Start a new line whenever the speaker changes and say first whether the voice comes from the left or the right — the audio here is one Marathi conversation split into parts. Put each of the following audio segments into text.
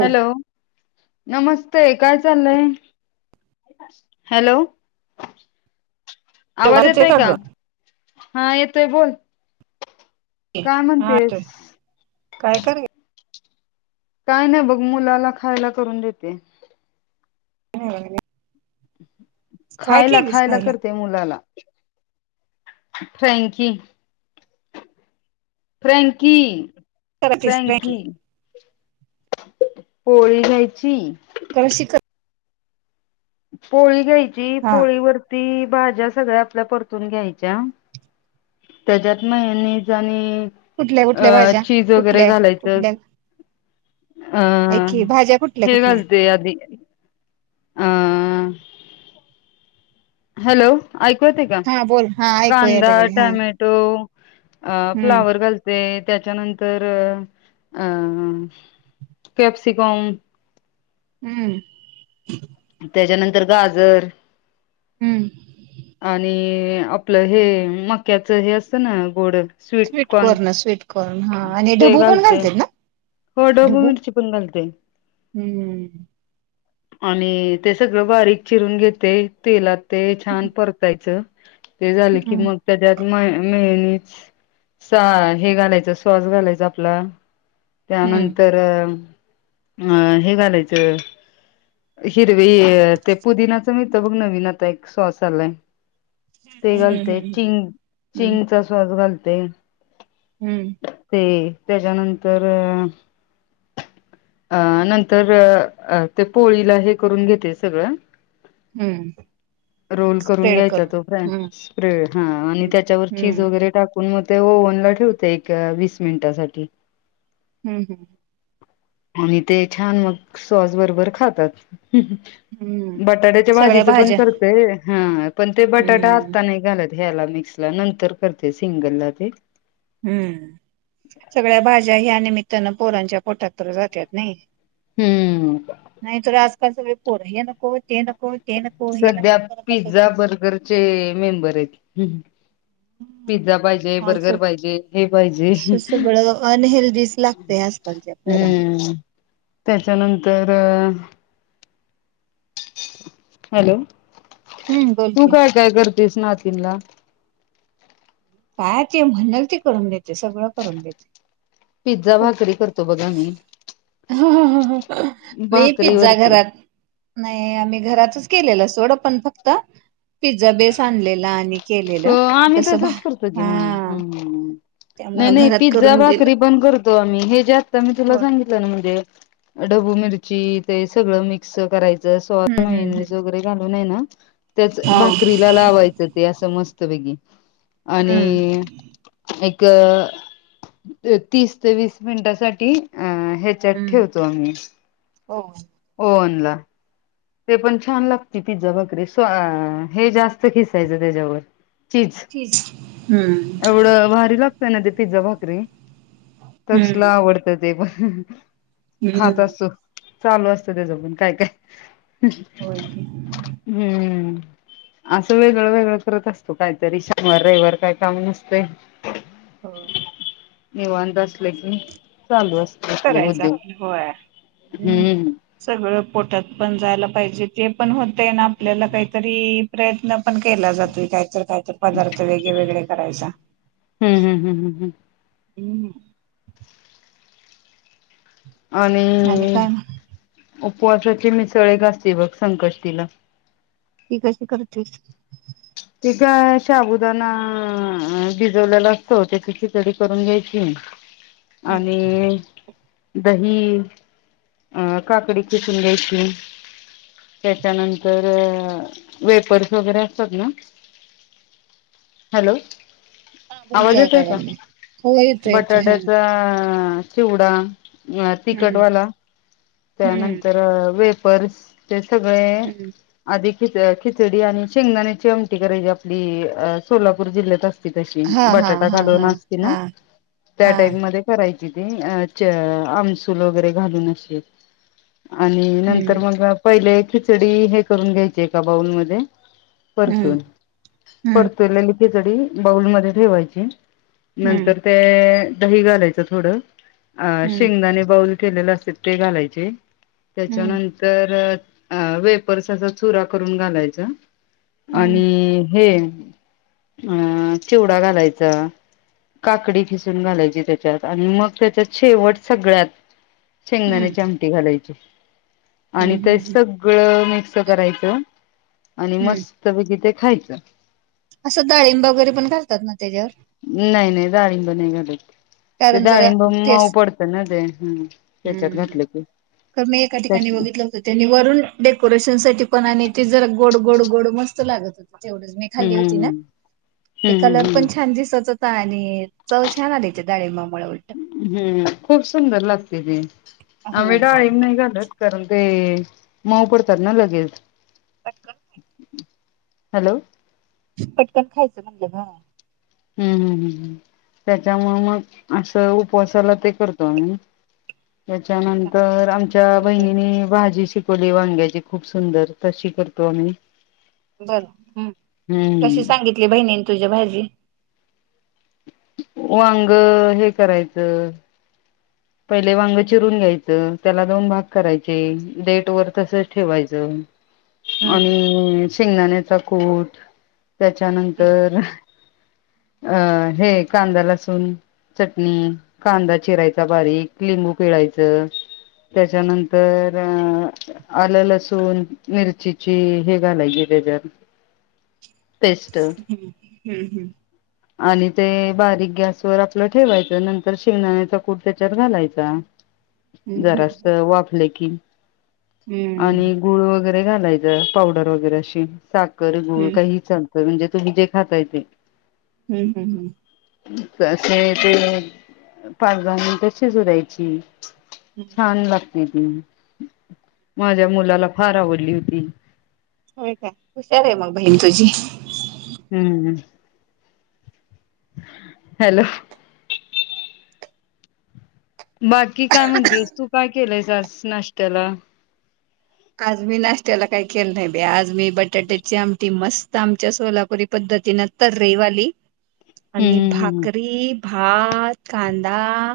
left: हॅलो नमस्ते काय चाललंय हॅलो आवाज येतोय का हा येतोय बोल काय
right: हा येतोय
left: म्हणतेस
right: काय कर
left: काय नाही बघ मुलाला खायला करून देते
right: अ
left: खायला खायला करते मुलाला फ्रँकी फ्रॅँकी
right: तसप्र
left: पोळी घ्यायची
right: कळ शिक
left: पोळी घ्यायची
right: हा
left: पोळीवररती भाज्या सगळ्या आपल्या परतून घ्यायच्या त्याच्यात मेहनज आणि
right: कुठल्या
left: अ
right: कुठल्या भाज्या
left: चीज वगैरे
right: कुठल्या
left: घालायचं
right: कुठल्या
left: हह
right: ऐकी भाज्या
left: ह
right: कुठल्या कुठल्या
left: हेगलते अदीी आ हॅलो ऐकवते का
right: हा बोल हा ऐकू यायला
left: कांदा
right: लागले हा
left: टमॅटो अ
right: हम्म
left: फ्लावर घालते त्याच्यानंतर अ कॅप्सिकॉम
right: हम्म
left: त्याच्यानंतर गाजर
right: हम्म
left: आणि आपलं हे मक्याचं हे असतं ना गोड
right: स्वीटकॉर्न स्वीटकॉर्न हा आणि
left: ते
right: ढबू पण
left: घालते
right: घालतेत ना
left: हो ढोबू
right: ढब्बू,
left: मिरची पण घालते
right: हम्म
left: आणि ते सगळं बारीक चिरून घेते तेलात ते छान परतायचं ते झाले की
right: हम्म
left: मग त्याच्यात म मेह हे घालायचं स्वास घालायच आपला
right: हम्म
left: त्यानंतर अं हे घालायचं हिरवी ते पुदिनाच मळत बघ नवीन आता एक सोस आलाय ते
right: हम्म
left: घालते चिंग
right: हम्म
left: चिंगचा स्वास घालते,
right: हम्म
left: ते त्याच्यानंतर अ नंतर ते पोळीला हे करून घेते सगळं
right: हम्म
left: रोल करून
right: स्प्रेड
left: घ्यायचा तो फा
right: हम्म
left: स्प्रेड हा आणि त्याच्यावर चीज
right: हम्म
left: वगैरे टाकून ते ओनला ठेवते एक वीस मिनिटासाठी
right: हम् हम्म
left: आणि ते छान मग सॉस बरोबर खातात,
right: हम्म
left: बटाट्याच्या
right: सगळ्या
left: भाजीच पण
right: भाज्या
left: करतेय हा पण ते बटाटा
right: हम्म
left: आता नाही घालत. ह्याला मिक्स ला नंतर करते सिंगल ला ते
right: हम्म सगळ्या भाज्या ह्या निमित्तानं पोरांच्या पोटात तर जातत नाही
left: हम्म
right: नाही तर आजकालच वे पोरही नको ते नको ते नको हे
left: सध्या
right: नको करत
left: पिझ्झा
right: असायचं.
left: बर्गरचे मेंबर आहेत हम पाहिजे
right: स बळं अनहेल्दीच लागतेय आजकालच्या होर ना
left: हम्म त्याच्यानंतर? हॅलो
right: हम्म बोल
left: तू
right: की
left: काय काय कर कृष्नातिला
right: काय ते म्हणणाल ती करून देते सगळं करून देते.
left: पिझ्झा भाकरी करतो बघा मी
right: मी पिझ्झा
left: बाकरीवररते
right: घरात नाही आम्ही घरातच केलेलं सोड आपण फक्त पिझ्झा बेस आणलेला आणि केलेलं कसं
left: प्रगे म्ह
right: हा
left: हम्म
right: त्यामुळं
left: नाही
right: घरात
left: पिझ्झा
right: करून दिलं.
left: भाकरी पण करतो आम्ही हे जे आता मी तुला
right: हो
left: सांगितलं म्हणजे ढबू मिरची ते सगळं मिक्स करायचं. स
right: हम्म
left: म
right: हम्म हम्म.
left: वगैरे घालून आहे ना त्याच
right: हा.
left: भाकरीला लावाच अस मस्त आणि
right: हम्म
left: अ तीस ते वीस मिनिटासाठी अ ह्याच्यात
right: हम्म.
left: ठेवतो आम्ही
right: हो.
left: फोन ला ते पण छान लागते ति्ज बकरी स हे जास्त खिसायचं त्याच्यावर चीज
right: हम्म.
left: एवढं भारी लागत ना ते पिझ्झा भाकरी
right: हम्म
left: तसला आवडत ते पण खात
right: हम्म.
left: अस चालू असत त्याज पून काय काय
right: होय की.
left: हम्म असं वेगळं वेगळं करत असतो काहीतरी शनिवार रविवार काय काम नसते.
right: हो,
left: निवांत असले की, चालू अस
right: करायचं आपलं होय हम्
left: हम्म
right: सगळं पोटात पण जायला पाहिजे, जे पण होते ना, आपल्याला काहीतरी प्रयत्न पण केला जातोय काहीतरी, काय तर पदार्थ वेगवेगळे करायचा.
left: हम्म हम्म हम्म हम्म हम्.
right: हम.
left: आणि,
right: काय मग
left: उपवासाचे मिसळ एक असते बघ संकष्टीला.
right: ती कशी करतीस.
left: ती का शाबुदाना भिजवलेला असतो, त्याची खिचडी करून घ्यायची,
right: हम्म
left: आणि, दही अं काकडी खिसून घ्यायची. त्याच्यानंतर वेपर्स वगैरे असतात ना, हॅलो.
right: हा बोल की
left: आवाज येतोय
right: ऐकाय
left: का
right: लागले. हो येतोय येतोय हा
left: बटाट्याचा, चिवडा
right: हम्म.
left: तीखटवाला
right: हम्म.
left: त्यानंतर, वे पर्स ते सगळे
right: हम्म.
left: आधी खिच खिचडी आणि शेंगदाण्याचे आमटी करायची, आपली सोलापूर जिल्ह्यात अस ती तशी,
right: हा हा
left: बटाटा
right: हा
left: घालून
right: हा
left: असते ना
right: हा
left: त्या
right: हा
left: टाईप मध्ये करायची. तिथे च.. आमसूल वगैरे घालून अशी. आणि नंतर
right: हम्म
left: मग पहिले, खिचडी हे करून घ्यायची एका का बाऊलमध्ये.
right: हम्म
left: परतून
right: हम्म.
left: परतवलेली खिचडी बाऊलमध्ये ठेवायची.
right: हम्म
left: नंतर ते दही घालायचं थोडं, अ
right: हम्म
left: शेंगदाने बाऊल केलेलं असत ते घालायचे
right: हम्म
left: त्याच्यानंतर, अ वेपर्सचा चुरा करून घालायचा.
right: हम्म
left: आणि हे अ चिवडा घालायचा. काकडी खिसून घालायची त्याच्यात आणि मग त्याचात शेवट सगळ्यात. शेंगदाने
right: हम्म
left: ची आमटी घालायची. आणि
right: हम्म
left: ते
right: हम्म
left: सगळं मिक्स करायचं, आणि
right: हम्म
left: मस्त [unintelligible] ते खायचं.
right: असं डाळिंब वगैरे पण घालतात ना तेच्यावर.
left: नाही नाही डाळिंब नाही घालत, ते
right: कारण जरा
left: डाळिंब मऊ
right: तेच
left: पडतं ना ते. हम्म त्याच्यात
right: हम्म
left: घातलं की,
right: तर मी एका ठिकाणी
left: त्या
right: बघितलं होत. त्यांनी वरून डेकोरेशन साठी पण आणि ते जरा गोड गोड गोड मस्त लागत होत. जेवढच मी खाल्ली
left: हम्म
right: होती ना, ते
left: हम्म
right: कलर पण
left: हम्म
right: छान दिसत होता आणि, चव छान आली होती, डाळिंबा मुळ उलट.
left: हम्म खूप [unintelligible] आम्ही
right: होय होय
left: डाळिंब नाही
right: होय
left: घालत कारण ते, मऊ पडत्यात ना लगेच.
right: [unintelligible]
left: हॅलो.
right: पटकन खायचं म्हणलं गं,
left: हम्म हम् हम् हम्. त्यांच्यामुळ मग असं उपवासाला ते करतो आम्ही.
right: होतंय
left: त्याच्यानंतर, आमच्या
right: वेगळं काहीतरी
left: बहिणीने भाजी शिक कवली वांग्याची खूप सुंदर तशी करतो आम्ही.
right: बर
left: हम्म
right: कशी सांगितली. बहिणीने तुझ्या भाजी,
left: वांग हे करायचं, पहिले वांग चिरून घ्यायचं, त्याला दोन भाग करायचे डेट वर तसच ठेवायचं.
right: हम्म
left: आणि शेंगदाण्याचा कूट
right: हम्म
left: त्याच्यानंतर, अ हे कांदा लसून चटणी कांदा चिरायच चा बारीक लिंंगू खिळायचं. त्याच्यानंतर अ आलं लसूण मिरचीची हे घालायची. तेच्यात
right: हम्म हम्म हम्म
left: आणि ते बारीक गॅसवरर आपलं ठेवायचं नंतर शेंगदाणे कुट कूट त्याच्यात घालायचा.
right: हम्म
left: जरास वाफले की,
right: हम्म
left: आणि गुळ वगैरे घालायचं पावडर वगैरे अशी साखर गुळ
right: हम्म
left: काही चालत. तर म्हणजे तुम्ही जे खाताय ते‌.
right: हम्म हम्म हम्म
left: कसे ते पाचगनी कशी सुडायची. छान लागते ती. माझ्या मुलाला फार आवडली होती.
right: हो काय हुशार आहे मग बहीण तुझी.
left: हम्म हॅलो बाकी काय म्हणतीस तू काय केलंयस आस नाश्त्याला.
right: आज मी नाश्याला काही केलं नाही बे आज मी बटाट्याची आमटी मस्त आमच्या सोलापुरी पद्धतीन तर्रेवाली, आणि
left: हम्म हम्म
right: भाकरी भात कांदा.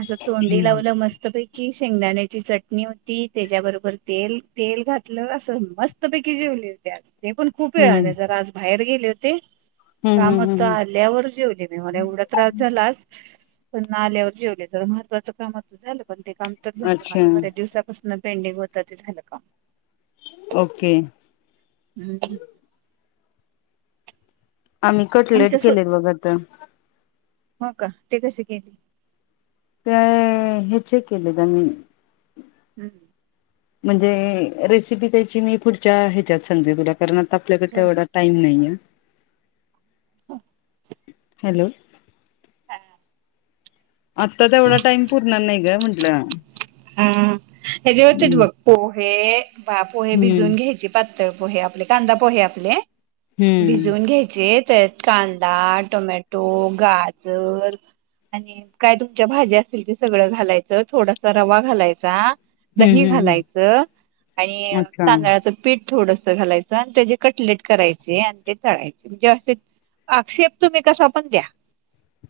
right: असं तोंडी
left: हम्म
right: लावलं मस्तपैकी शेंगदाण्याची चटणी होती त्याच्याबरोबर तेल तेल घातलं असं मस्तपैकी जेवलेते आज- ते पण खूप वेळाने
left: हम्म
right: जरा आज बाहेर गेले होते.
left: हम्म
right: कामहोत
left: हम्म
right: आल्यावर जेवले मी मला एवढा त्रास झालास. पण आल्यावर जेवले ज महत्त्वाचं काम झालं पण ते काम तर झालं
left: अच्छा
right: माझं बर्या दिवसापासून पेंडिंग होत ते झालं का
left: ओके
right: हम्
left: आम्ही कटलेट
right: आमच्या सो
left: केलेत बघा तर.
right: हो का ते कसे केली.
left: त्याय हेचे केले त्यांनी.
right: हम्म हम्
left: म्हणजे रेसिपी त्याची मी पुढच्या ह्याच्यात सांते तुला. कारणता आपल्याकडे
right: चालतंय.
left: तेवढा टाईम नाहीये.
right: हम
left: हॅलो आत्ता तेवढा टाइम पुरणार नाही ग म्हंटलं.
right: हा हचेे होते
left: हम्म
right: बघ पोहे बा पोहे
left: हम्म
right: भिजून घ्यायचे पात ळ पोहे आपले कांदा पोहे आपले
left: हम्म
right: भिजवून घ्यायचे. कांदा टोमॅटो गाजर, [inaudible] घालाय दही
left: हम्म हम्म
right: घालायच आणि
left: अच्छा
right: तांदळाचं पीठ थोड. घालायच आणि त्याचे कटलेट करायचे आणि ते तढयचे म्हणजे असे, आक्षेप तुम्ही कसा पण द्या.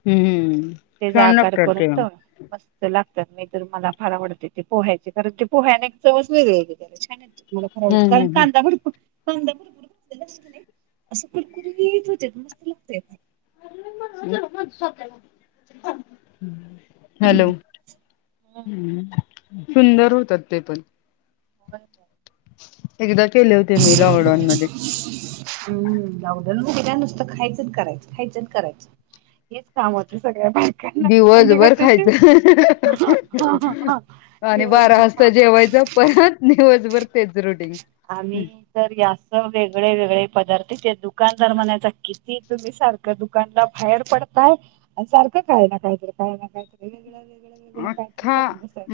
left: हम्म
right: ते
left: छान
right: आकार
left: लागतात ते
right: करून तळा मस्त लागत. तर मी तर मला फार आवडते ते पोह्याचे कारण ते पोह्यानेवस वेगवेगळे छान येत. मलाराव
left: हम्म
right: कारण
left: हम्म
right: कांदा बडकू कांदा गुर नाही असं कुरकुरीत होते मस्त लागतय.
left: हम्म कअकक हॅलो सुंदर होतात ते पण.
right: हो ब
left: एकदा केले होते मी लॉकडाऊन मध्ये.
right: हम्म जाऊ दे नुसतं खायचं करायचं खायचं करायचं हेच काम हो.
left: दिवस बर खायचं आणि बारा
right: दिवसभर
left: वाजता
right: काम
left: जेवायच परत दिवसभर तेच रुटीन
right: आम्ही तर यास वेगळे वेगळे पदार्थ ते दुकानदार म्हणायचा की की तुम्ही सारखं दुकानला बाहेर पडताय आणि सारखं काय ना कायतर काय ना कायतरी वेगळं व
left: अख्खा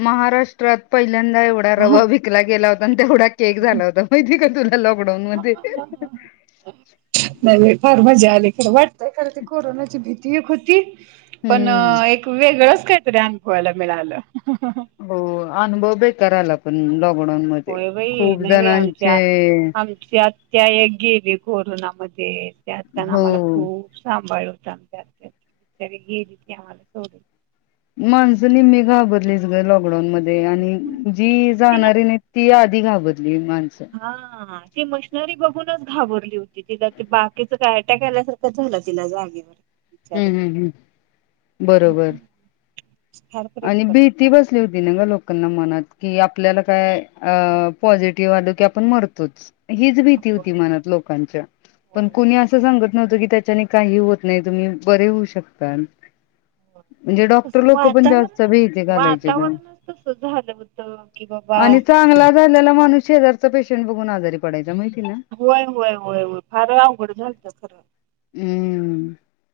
left: महाराष्ट्रात पहिल्यांदा एवढा रवा विकला गेला होता आणि तेवढा केक झाला होता माहितीय का तुला लॉकडाऊन मध्ये
right: नाही बाई फार मजा आली पण येयेकदा वाटतय खरं कोरोनाची भीती एक होती पण
left: हम्म
right: एक वेगळंच कायतरी अनुभवायला मिळालं
left: हो अनुभव बेकार आला पण लॉ ओडानमध्ये
right: होय बाई
left: खूप जणांचे
right: त्या एक गेली कोरोनामध्ये त्यात त्याण आम्हाला
left: हो
right: खूप सांभाळ चांगली आत्या बिचारी गेली की आम्हाला सोडून
left: माणसं निम्मी घाबरलीच ग लॉ ओडानमध्ये आणि
right: सोडून
left: जी
right: तिला
left: जाणारी न्हईत ती आधी घाबरली माणसं
right: हा ती मशनरी बघूनच घाबरली होती तिला ते बाकीच काय आट्याक आल्यासारखं झालं तिला जागेवर बिचारी
left: हम्म हम् हम् बरोबर
right: फार प्रेम
left: आणि
right: करत होती
left: भीती बसली
right: आमच्यावर
left: होती ना ग लोकांना मनात की आपल्याला काय पॉझिटिव्ह आलो की आपण मरतोच हीच भीती
right: होय
left: होती मनात लोकांच्या
right: होय
left: पण
right: होय होय
left: कोणी असं सांगत नव्हत की त्याच्या काही होत नाही तुम्ही बरे होऊ शकतान
right: होय
left: म्हणजे डॉक्टर
right: तसं
left: लोक पण जा च
right: वातावरणच
left: भिती घालायचे ग
right: वातावरणच तसं झालं होतं की बाबा
left: आणि चांगला झालेला मानुस शेजारचा पेशंट बघून आजारी पडायचा मा
right: होय होय होय होय फार आवघड झालत खर
left: हम्म.